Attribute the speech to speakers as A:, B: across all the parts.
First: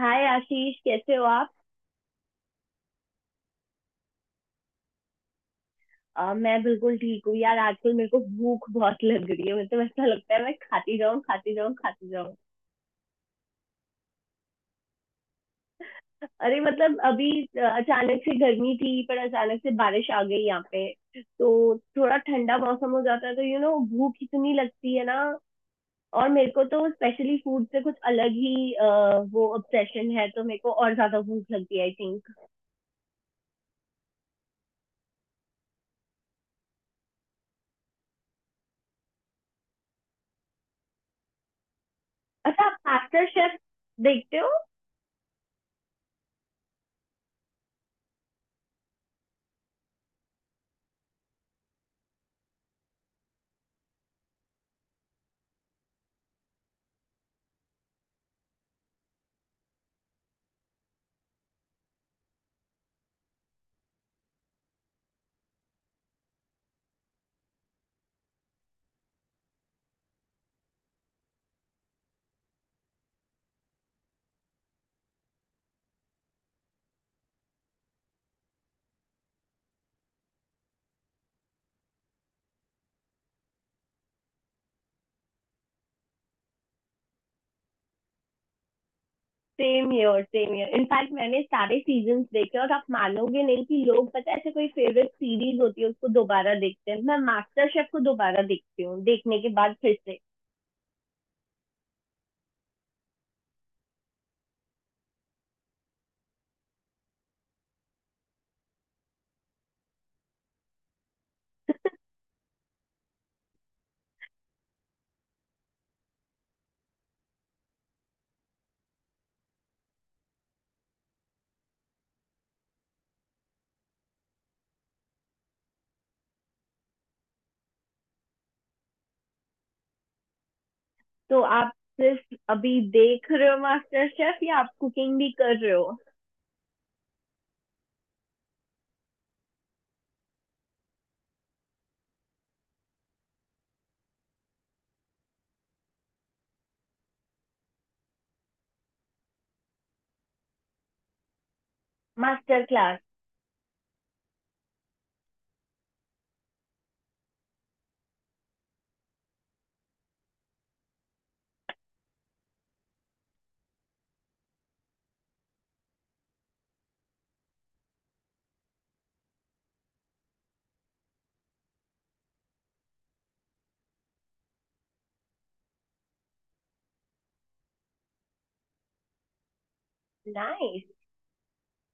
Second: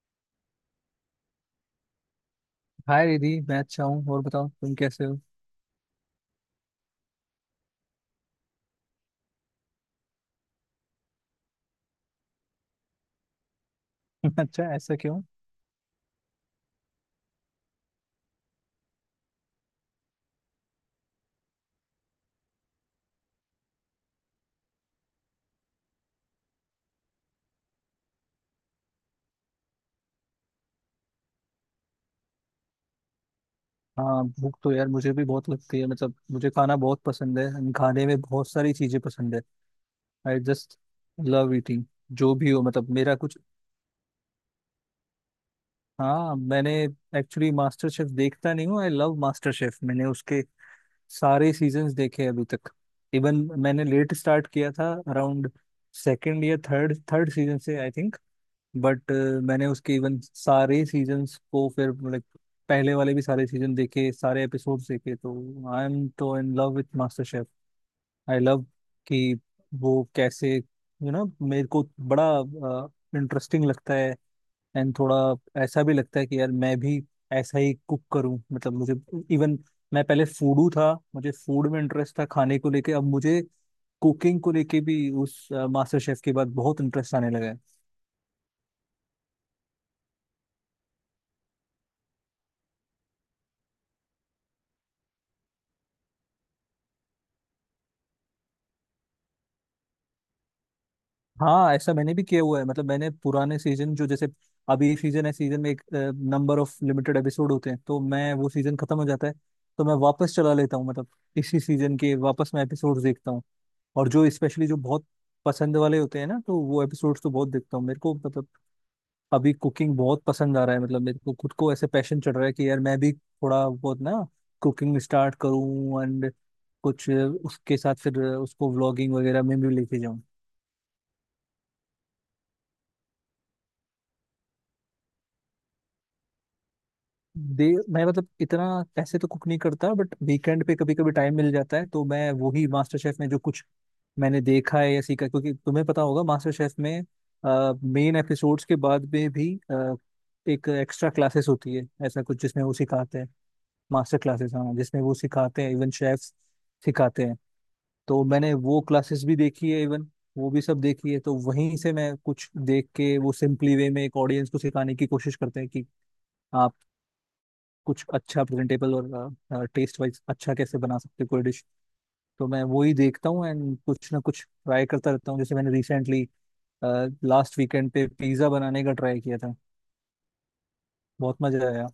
A: हाय आशीष, कैसे हो आप।
B: हाय रिधि, मैं अच्छा हूँ। और बताओ तुम कैसे हो?
A: मैं बिल्कुल ठीक हूँ यार। आजकल मेरे को भूख बहुत लग रही है। मेरे तो ऐसा लगता है मैं खाती जाऊँ खाती जाऊँ खाती जाऊँ।
B: अच्छा, ऐसा क्यों?
A: अरे मतलब अभी अचानक से गर्मी थी, पर अचानक से बारिश आ गई यहाँ पे। तो थोड़ा ठंडा मौसम हो जाता है, तो यू नो भूख इतनी लगती है ना। और मेरे को तो स्पेशली फूड से कुछ अलग ही वो ऑब्सेशन है, तो मेरे को और ज्यादा भूख लगती है आई थिंक।
B: हाँ, भूख तो यार मुझे भी बहुत लगती है। मतलब मुझे खाना बहुत पसंद है and खाने में बहुत सारी चीजें पसंद है। I just love eating. जो भी हो,
A: अच्छा, आप
B: मतलब मेरा
A: मास्टर
B: कुछ
A: शेफ देखते हो।
B: हाँ, मैंने एक्चुअली मास्टर शेफ देखता नहीं हूँ, आई लव मास्टर शेफ। मैंने उसके सारे सीजन्स देखे हैं अभी तक। इवन मैंने लेट स्टार्ट किया था अराउंड सेकेंड या थर्ड थर्ड सीजन से आई थिंक। बट मैंने उसके इवन सारे सीजन्स को फिर लाइक पहले वाले भी सारे सीजन देखे, सारे एपिसोड्स देखे। तो I am so in love with MasterChef. I love कि वो कैसे, यू नो, मेरे को बड़ा इंटरेस्टिंग लगता है। एंड थोड़ा ऐसा भी लगता है कि यार मैं भी ऐसा ही कुक करूं। मतलब मुझे इवन, मैं पहले फूडू था, मुझे फूड में इंटरेस्ट था खाने को लेके। अब मुझे कुकिंग को लेके भी उस मास्टर शेफ के बाद बहुत इंटरेस्ट आने लगा है।
A: Same year same year, in fact मैंने सारे सीजन देखे। और आप मानोगे नहीं कि लोग, पता है, ऐसे कोई फेवरेट सीरीज होती है उसको दोबारा देखते हैं, मैं मास्टर शेफ को दोबारा देखती हूँ, देखने के बाद फिर से।
B: हाँ, ऐसा मैंने भी किया हुआ है। मतलब मैंने पुराने सीजन जो, जैसे अभी सीजन है, सीजन में एक नंबर ऑफ लिमिटेड एपिसोड होते हैं, तो मैं वो सीजन खत्म हो जाता है तो मैं वापस चला लेता हूँ, मतलब इसी सीजन के वापस मैं एपिसोड देखता हूँ। और जो स्पेशली जो बहुत पसंद वाले होते हैं ना, तो वो एपिसोड्स तो बहुत देखता हूँ। मेरे को मतलब अभी कुकिंग बहुत पसंद आ रहा है। मतलब मेरे को खुद को ऐसे पैशन चढ़ रहा है कि यार मैं भी थोड़ा बहुत ना कुकिंग स्टार्ट करूँ एंड कुछ उसके साथ फिर उसको व्लॉगिंग वगैरह में भी लेके जाऊँ।
A: तो आप सिर्फ अभी देख रहे हो मास्टर शेफ या आप कुकिंग भी कर रहे हो?
B: दे मैं, मतलब इतना ऐसे तो कुक नहीं करता, बट वीकेंड पे कभी कभी टाइम मिल जाता है तो मैं वही मास्टर शेफ में जो कुछ मैंने देखा है या सीखा है, क्योंकि तुम्हें पता होगा मास्टर शेफ में मेन एपिसोड्स के बाद में भी एक एक्स्ट्रा क्लासेस होती है, ऐसा कुछ जिसमें
A: मास्टर
B: वो
A: क्लास।
B: सिखाते हैं। मास्टर क्लासेस, हाँ, जिसमें वो सिखाते हैं, इवन शेफ सिखाते हैं। तो मैंने वो क्लासेस भी देखी है, इवन वो भी सब देखी है। तो वहीं से मैं कुछ देख के, वो सिंपली वे में एक ऑडियंस को सिखाने की कोशिश करते हैं कि कुछ अच्छा प्रेजेंटेबल और टेस्ट वाइज अच्छा कैसे बना सकते हैं कोई डिश। तो मैं वो ही देखता हूँ एंड कुछ ना कुछ ट्राई करता रहता हूँ। जैसे मैंने रिसेंटली लास्ट वीकेंड पे पिज्ज़ा बनाने का ट्राई किया था।
A: नाइस।
B: बहुत मजा आया।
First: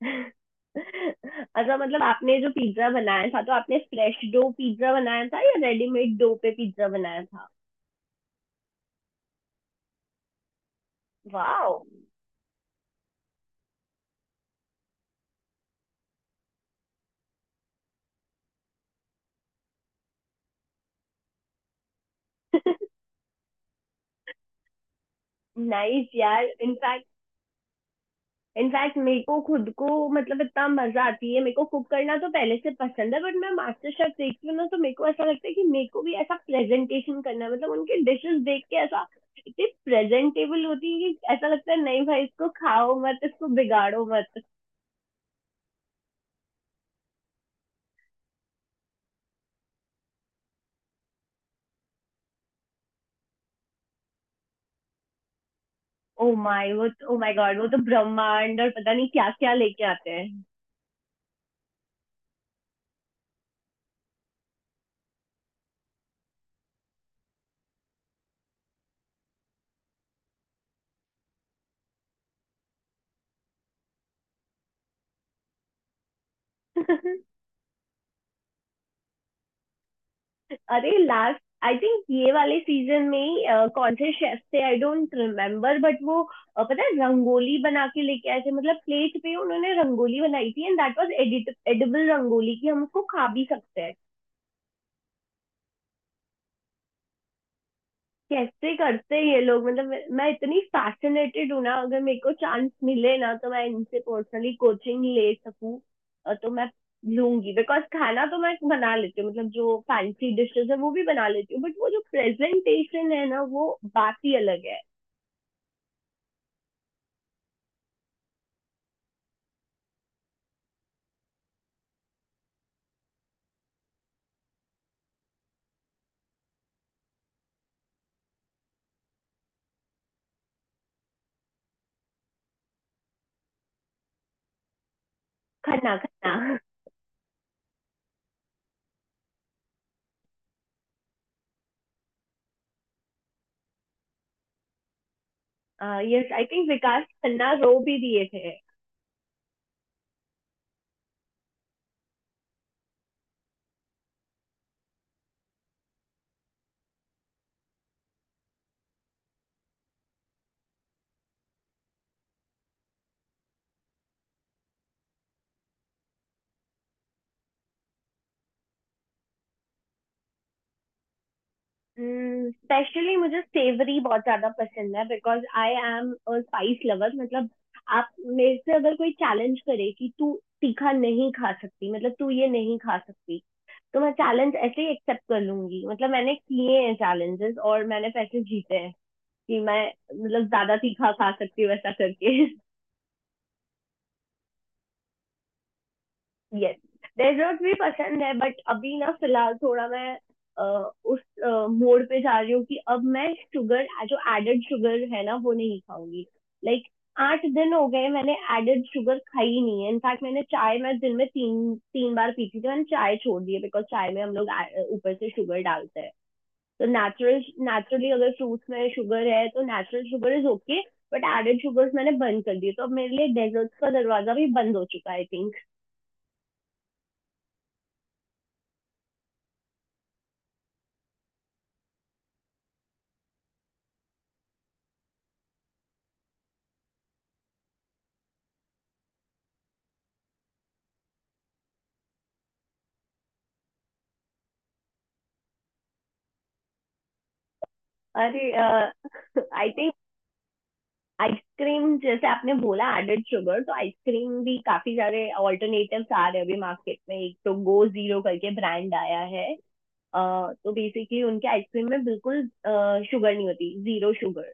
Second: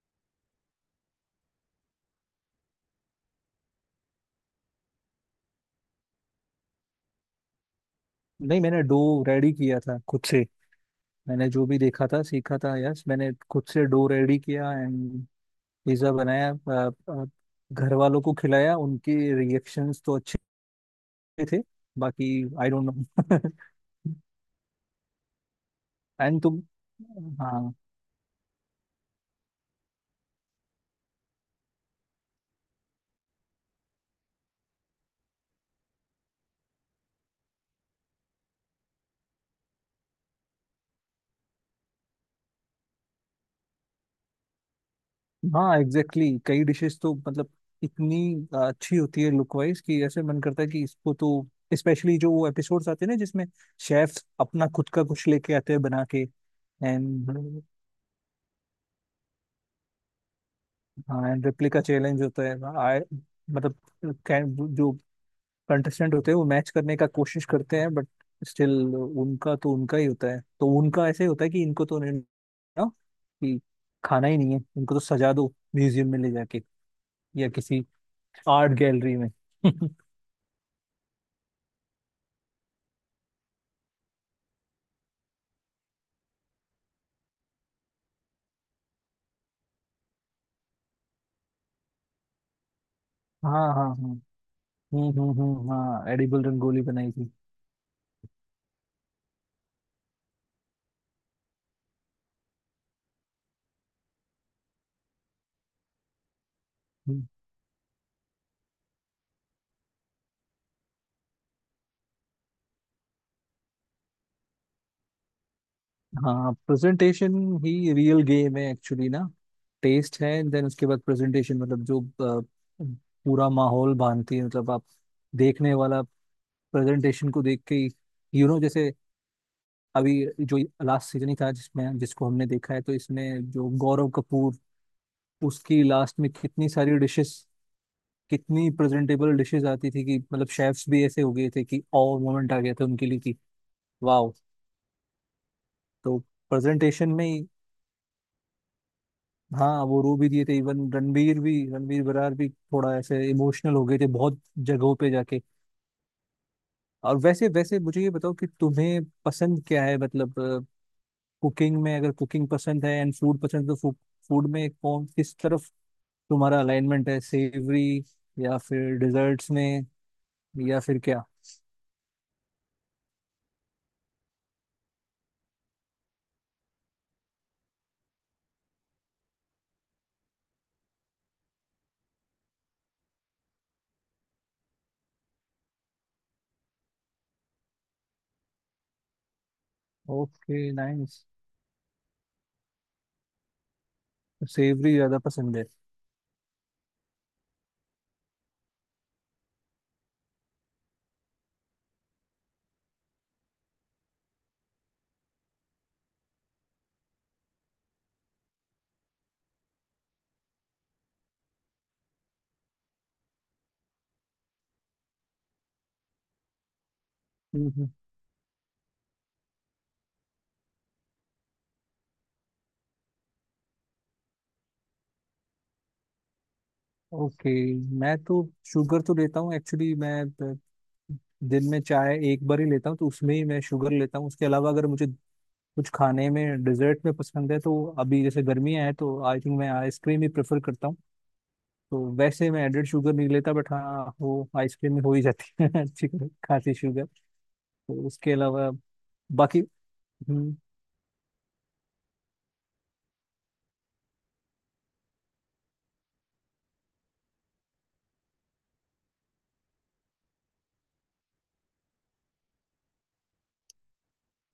A: अच्छा, मतलब आपने जो पिज्जा बनाया था, तो आपने फ्रेश डो पिज्जा बनाया था या रेडीमेड डो पे पिज्जा बनाया था?
B: नहीं, मैंने डो रेडी किया था खुद से। मैंने जो
A: वाओ।
B: भी देखा था सीखा था, यस, मैंने खुद से डो रेडी किया एंड पिज्ज़ा बनाया। घर वालों को खिलाया, उनके रिएक्शंस तो अच्छे थे। बाकी I don't no.
A: Nice
B: and
A: यार।
B: तुम
A: इनफैक्ट
B: हाँ,
A: इनफैक्ट मेरे को खुद को, मतलब इतना मजा आती है, मेरे को कुक करना तो पहले से पसंद है, बट मैं मास्टर शेफ देखती हूँ ना, तो मेरे को ऐसा लगता है कि मेरे को भी ऐसा प्रेजेंटेशन करना है। मतलब उनके डिशेस देख के ऐसा, इतनी प्रेजेंटेबल होती है कि ऐसा लगता है, नहीं भाई इसको खाओ मत, इसको बिगाड़ो मत।
B: हाँ एग्जैक्टली, exactly. कई डिशेस तो, मतलब इतनी अच्छी होती है लुक वाइज कि ऐसे मन करता है कि इसको तो, स्पेशली जो वो एपिसोड्स आते हैं ना जिसमें शेफ्स अपना खुद का कुछ लेके आते हैं बना के
A: ओ माय वो ओ माय गॉड,
B: एंड।
A: वो तो ब्रह्मांड और पता नहीं क्या क्या लेके आते हैं।
B: हाँ एंड रेप्लिका चैलेंज होता है, मतलब जो कंटेस्टेंट होते हैं वो मैच करने का कोशिश करते हैं, बट स्टिल उनका तो उनका ही होता है। तो उनका ऐसे होता है कि इनको तो नहीं ना, कि खाना ही नहीं है इनको, तो सजा दो म्यूजियम में ले जाके या किसी आर्ट गैलरी में।
A: अरे लास्ट, आई थिंक ये वाले सीजन में ही कौन से शेफ थे आई डोंट रिमेम्बर, बट वो पता है, रंगोली बना के लेके आए थे। मतलब प्लेट पे उन्होंने रंगोली बनाई थी, and that was edit edible rangoli, कि हम उसको खा भी
B: हाँ, हाँ,
A: सकते
B: हाँ।
A: हैं।
B: हम्म, हम्म, हम्म, हाँ, एडिबल रंगोली बनाई थी।
A: कैसे करते हैं ये लोग, मतलब मैं इतनी फैसिनेटेड हूँ ना, अगर मेरे को चांस मिले ना तो मैं इनसे पर्सनली कोचिंग ले सकूँ। तो मैं
B: हम्म।
A: लूंगी, बिकॉज खाना तो मैं बना लेती हूँ, मतलब जो फैंसी डिशेस है वो भी बना लेती हूँ, बट वो जो प्रेजेंटेशन है ना, वो बात ही अलग है।
B: हाँ, प्रेजेंटेशन ही रियल गेम है एक्चुअली ना। टेस्ट है, देन उसके बाद प्रेजेंटेशन। मतलब जो पूरा माहौल बांधती है, मतलब आप देखने वाला प्रेजेंटेशन को देख के, यू नो, जैसे अभी जो लास्ट सीजन ही था जिसमें, जिसको हमने देखा है, तो इसमें जो गौरव कपूर उसकी
A: खन्ना,
B: लास्ट में
A: खन्ना।
B: कितनी सारी डिशेस, कितनी प्रेजेंटेबल डिशेस आती थी कि मतलब शेफ्स भी ऐसे हो गए थे कि और मोमेंट आ गया था उनके लिए कि वाह। तो
A: yes I think Vikas
B: presentation में ही
A: खन्ना रो भी दिए थे।
B: हाँ, वो रो भी दिए थे, इवन रणवीर भी, रणवीर बरार भी थोड़ा ऐसे इमोशनल हो गए थे बहुत जगहों पे जाके। और वैसे वैसे मुझे ये बताओ कि तुम्हें पसंद क्या है? मतलब कुकिंग में, अगर कुकिंग पसंद है एंड फूड पसंद है, तो फूड में कौन किस तरफ तुम्हारा अलाइनमेंट है, सेवरी या फिर डिजर्ट्स में, या फिर क्या?
A: स्पेशली मुझे सेवरी बहुत ज्यादा पसंद है, because I am a spice lover. मतलब आप, मेरे से अगर कोई चैलेंज करे कि तू तीखा नहीं खा सकती, मतलब तू ये नहीं खा सकती, तो मैं चैलेंज ऐसे ही एक्सेप्ट कर लूंगी। मतलब मैंने किए हैं चैलेंजेस और मैंने पैसे जीते हैं, कि मैं, मतलब
B: ओके,
A: ज्यादा तीखा
B: नाइस।
A: खा सकती हूँ वैसा करके।
B: सेवरी ज्यादा पसंद है।
A: यस। डेजर्ट भी पसंद है, बट अभी ना, फिलहाल थोड़ा मैं अ, उस मोड पे जा रही हूँ कि अब मैं शुगर, जो एडेड शुगर है ना, वो नहीं खाऊंगी। लाइक 8 दिन हो गए, मैंने एडेड शुगर खाई ही नहीं है। इनफैक्ट मैंने चाय, मैं दिन में तीन तीन बार पीती थी, मैंने चाय छोड़ दी है, बिकॉज चाय में हम लोग ऊपर से शुगर डालते हैं। तो नेचुरल
B: हम्म,
A: नेचुरली अगर फ्रूट्स में शुगर है तो natural sugar is okay. But added sugars मैंने बंद कर दिए, तो अब मेरे लिए डेजर्ट्स का दरवाजा भी बंद हो चुका है आई थिंक।
B: ओके। मैं तो शुगर तो लेता हूँ एक्चुअली। मैं दिन में चाय एक बार ही लेता हूँ, तो उसमें ही मैं शुगर लेता हूँ। उसके अलावा अगर मुझे कुछ खाने में डिजर्ट में पसंद है तो अभी जैसे गर्मियाँ हैं, तो आई थिंक मैं आइसक्रीम ही प्रेफर करता हूँ। तो वैसे मैं एडेड शुगर नहीं लेता, बट हाँ, वो आइसक्रीम में हो ही जाती है अच्छी खासी शुगर। तो उसके
A: अरे।
B: अलावा
A: आई
B: बाकी
A: थिंक
B: हम्म।
A: आइसक्रीम, जैसे आपने बोला एडेड शुगर, तो आइसक्रीम भी काफी सारे ऑल्टरनेटिव्स आ रहे हैं अभी मार्केट में। एक तो गो जीरो करके ब्रांड आया है। अ, तो बेसिकली उनके आइसक्रीम में बिल्कुल शुगर नहीं होती, जीरो शुगर।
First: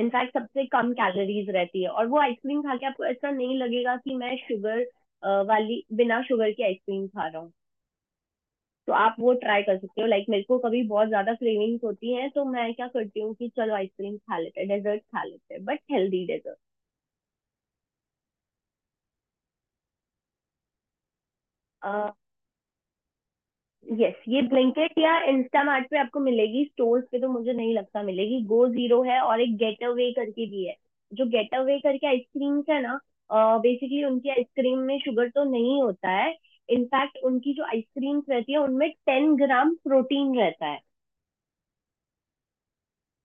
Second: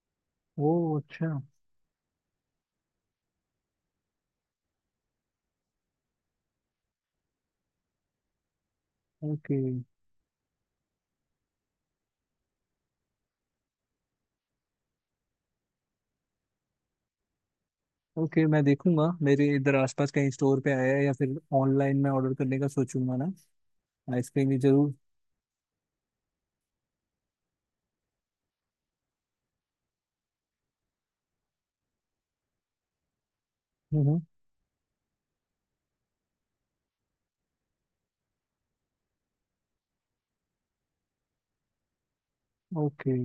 A: इनफैक्ट सबसे कम
B: ओ, अच्छा।
A: कैलोरीज रहती है, और वो आइसक्रीम खा के आपको ऐसा नहीं लगेगा कि मैं शुगर वाली, बिना शुगर की आइसक्रीम खा रहा हूँ। तो आप वो
B: ओके,
A: ट्राई कर सकते हो। लाइक, मेरे को कभी बहुत ज्यादा क्रेविंग्स होती हैं, तो मैं क्या करती हूँ कि चलो आइसक्रीम खा लेते हैं, डेजर्ट खा लेते हैं, बट हेल्दी डेजर्ट।
B: ओके, मैं देखूंगा मेरे इधर आसपास कहीं स्टोर पे आया है, या फिर ऑनलाइन में ऑर्डर करने का सोचूंगा ना।
A: यस, ये
B: आइसक्रीम भी जरूर।
A: ब्लिंकिट या इंस्टामार्ट पे आपको मिलेगी। स्टोर्स पे तो मुझे नहीं लगता मिलेगी। गो जीरो है, और एक गेट अवे करके भी है। जो गेट अवे करके आइसक्रीम्स है ना, बेसिकली
B: हम्म।
A: उनकी आइसक्रीम में शुगर तो नहीं होता है। इनफैक्ट उनकी जो आइसक्रीम्स रहती है, उनमें 10 ग्राम प्रोटीन रहता है।
B: ओके,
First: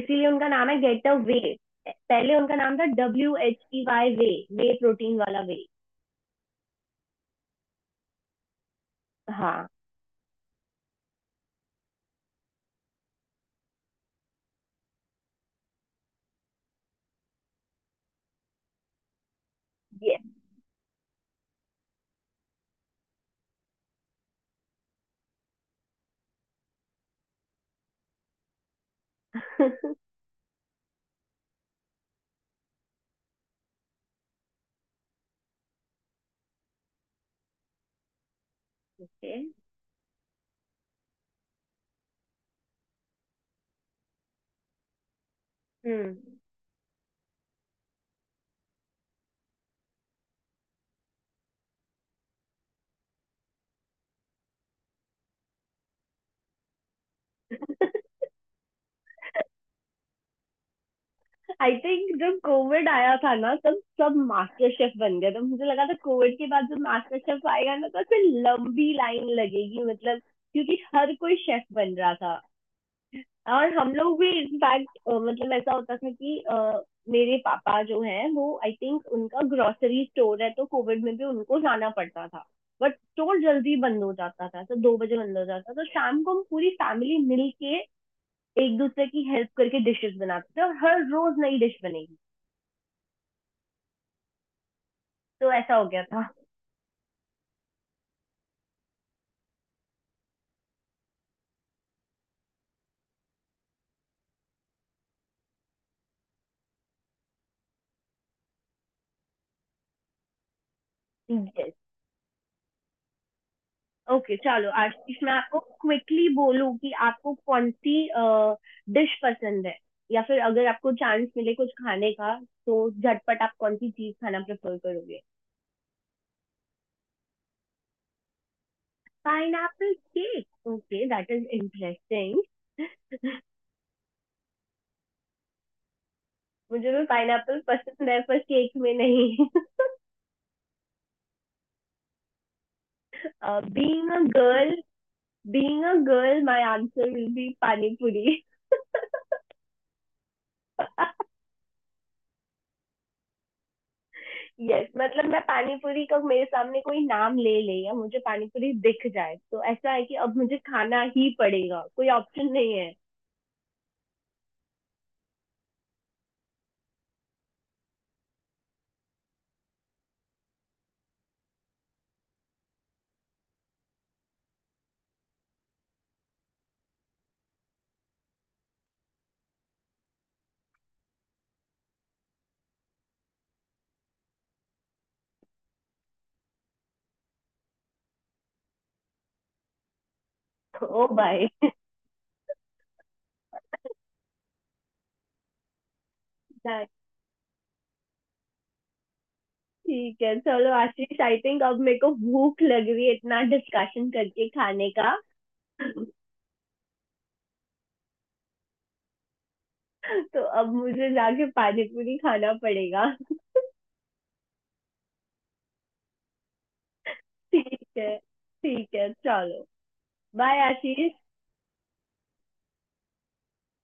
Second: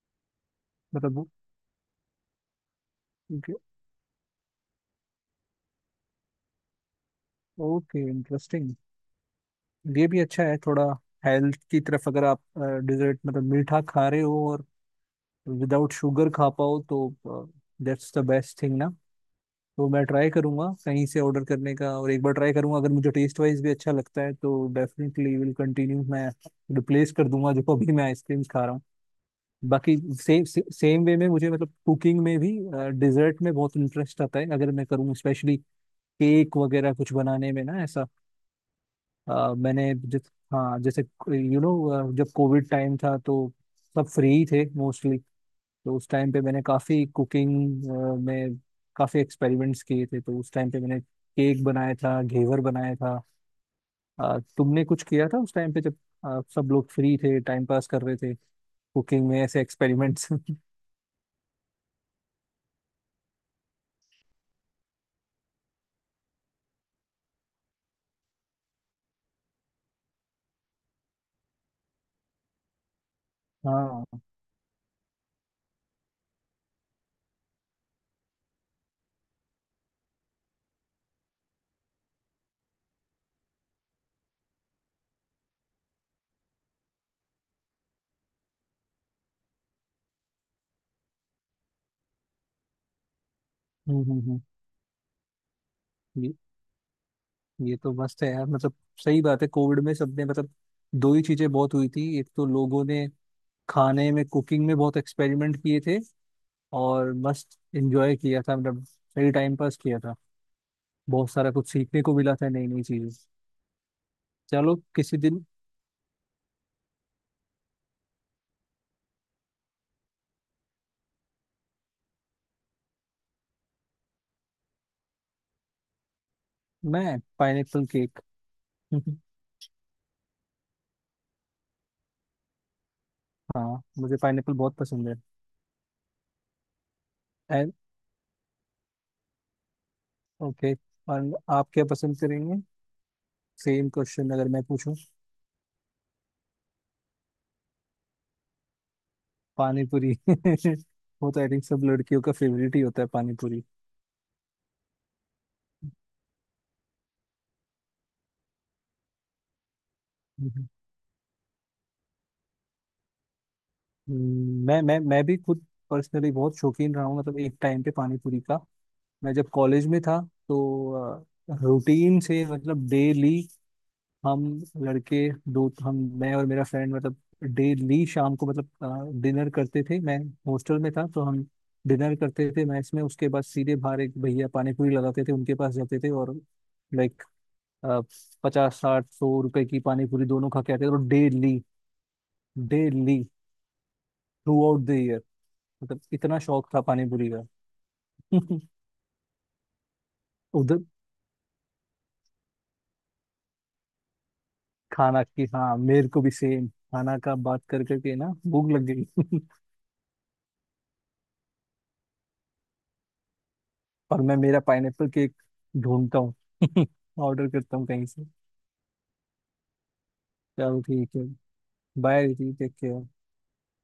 A: इसीलिए उनका नाम है गेट
B: मतलब
A: अवे। पहले उनका नाम था WHEY, वे। वे प्रोटीन वाला वे।
B: Okay, interesting.
A: हाँ।
B: ये भी अच्छा है, थोड़ा हेल्थ की तरफ अगर आप डिजर्ट मतलब मीठा खा रहे हो और विदाउट शुगर खा पाओ तो दैट्स द बेस्ट थिंग ना। तो मैं
A: ये।
B: ट्राई करूंगा कहीं से ऑर्डर करने का, और एक बार ट्राई करूंगा। अगर मुझे टेस्ट वाइज भी अच्छा लगता है तो डेफिनेटली विल कंटिन्यू। मैं रिप्लेस कर दूंगा जो अभी मैं आइसक्रीम खा रहा हूँ। बाकी सेम सेम वे में मुझे, मतलब कुकिंग में भी डिजर्ट में बहुत इंटरेस्ट आता है अगर मैं करूँ, स्पेशली केक वगैरह कुछ बनाने में ना। ऐसा मैंने जिस हाँ, जैसे यू नो जब कोविड टाइम था तो सब फ्री ही थे मोस्टली। तो उस टाइम
A: हम्म।
B: पे मैंने काफ़ी कुकिंग में काफ़ी एक्सपेरिमेंट्स किए थे। तो उस टाइम पे मैंने केक बनाया था, घेवर बनाया था। तुमने कुछ किया था उस टाइम पे जब सब लोग फ्री थे, टाइम पास कर रहे थे, कुकिंग में ऐसे एक्सपेरिमेंट्स?
A: आई थिंक जब कोविड आया था ना, तब सब मास्टर शेफ बन गए। तो मुझे लगा था कोविड के बाद जब मास्टर शेफ आएगा ना, तो ऐसे लंबी लाइन लगेगी, मतलब क्योंकि हर कोई शेफ बन रहा था। और हम
B: हाँ,
A: लोग भी इनफैक्ट, मतलब ऐसा होता था कि मेरे पापा जो हैं वो, आई थिंक उनका ग्रोसरी स्टोर है, तो कोविड में भी उनको जाना पड़ता था। बट स्टोर जल्दी बंद हो जाता था, तो 2 बजे बंद हो जाता था। तो शाम को हम पूरी फैमिली मिल के, एक दूसरे की हेल्प करके डिशेस बनाते थे, और हर रोज नई डिश बनेगी।
B: हम्म, हम्म,
A: तो ऐसा हो गया था।
B: ये ये तो मस्त है यार। मतलब सही बात है, कोविड में सबने, मतलब दो ही चीजें बहुत हुई थी, एक तो लोगों ने खाने में, कुकिंग में बहुत एक्सपेरिमेंट किए थे और मस्त एंजॉय किया था। मतलब सही टाइम पास किया था, बहुत सारा कुछ
A: यस।
B: सीखने को मिला था, नई नई चीजें।
A: ओके okay, चलो
B: चलो
A: आशीष,
B: किसी
A: मैं
B: दिन।
A: आपको क्विकली बोलूं कि आपको कौन सी डिश पसंद है, या फिर अगर आपको चांस मिले कुछ खाने का, तो झटपट आप कौन सी चीज खाना प्रेफर करोगे?
B: मैं pineapple cake.
A: Pine Apple cake, okay, that is interesting.
B: हाँ, मुझे पाइनएप्पल बहुत पसंद है।
A: मुझे भी पाइन एप्पल
B: एंड
A: पसंद है, पर केक में नहीं।
B: ओके, और आप क्या पसंद करेंगे? सेम
A: बीइंग अ
B: क्वेश्चन अगर मैं
A: गर्ल
B: पूछूं।
A: Being a girl, my answer will be pani puri.
B: पानी पूरी वो तो आई थिंक सब लड़कियों का फेवरेट ही होता है, पानी पूरी।
A: यस, मतलब मैं पानीपुरी का मेरे सामने कोई नाम ले ले, या मुझे पानीपुरी दिख जाए, तो ऐसा है कि अब मुझे
B: हम्म,
A: खाना ही पड़ेगा, कोई ऑप्शन नहीं है।
B: मैं भी खुद पर्सनली बहुत शौकीन रहा हूँ, मतलब एक टाइम पे पानी पूरी का। मैं जब कॉलेज में था तो रूटीन से, मतलब डेली हम लड़के दो, हम मैं और मेरा फ्रेंड, मतलब डेली शाम को, मतलब डिनर करते थे। मैं हॉस्टल में था तो हम डिनर करते थे मैस में, उसके बाद सीधे बाहर एक भैया पानी पूरी लगाते थे, उनके पास जाते थे और लाइक 50 60 100 रुपए की पानी पूरी दोनों खा के आते थे। और
A: ओ भाई।
B: Daily daily throughout the year, मतलब इतना शौक था पानी पूरी का।
A: ठीक है, चलो
B: उधर
A: आशीष, आई थिंक अब मेरे को भूख लग रही है इतना डिस्कशन करके खाने का।
B: खाना की, हाँ, मेरे को भी सेम खाना का बात कर करके ना भूख लग गई।
A: तो अब मुझे जाके पानीपुरी खाना पड़ेगा।
B: पर मैं, मेरा पाइनएप्पल केक ढूंढता हूँ ऑर्डर करता
A: ठीक
B: हूँ कहीं
A: है,
B: से।
A: ठीक है, चलो। बाय
B: चलो,
A: आशीष।
B: ठीक है। Bye, take care.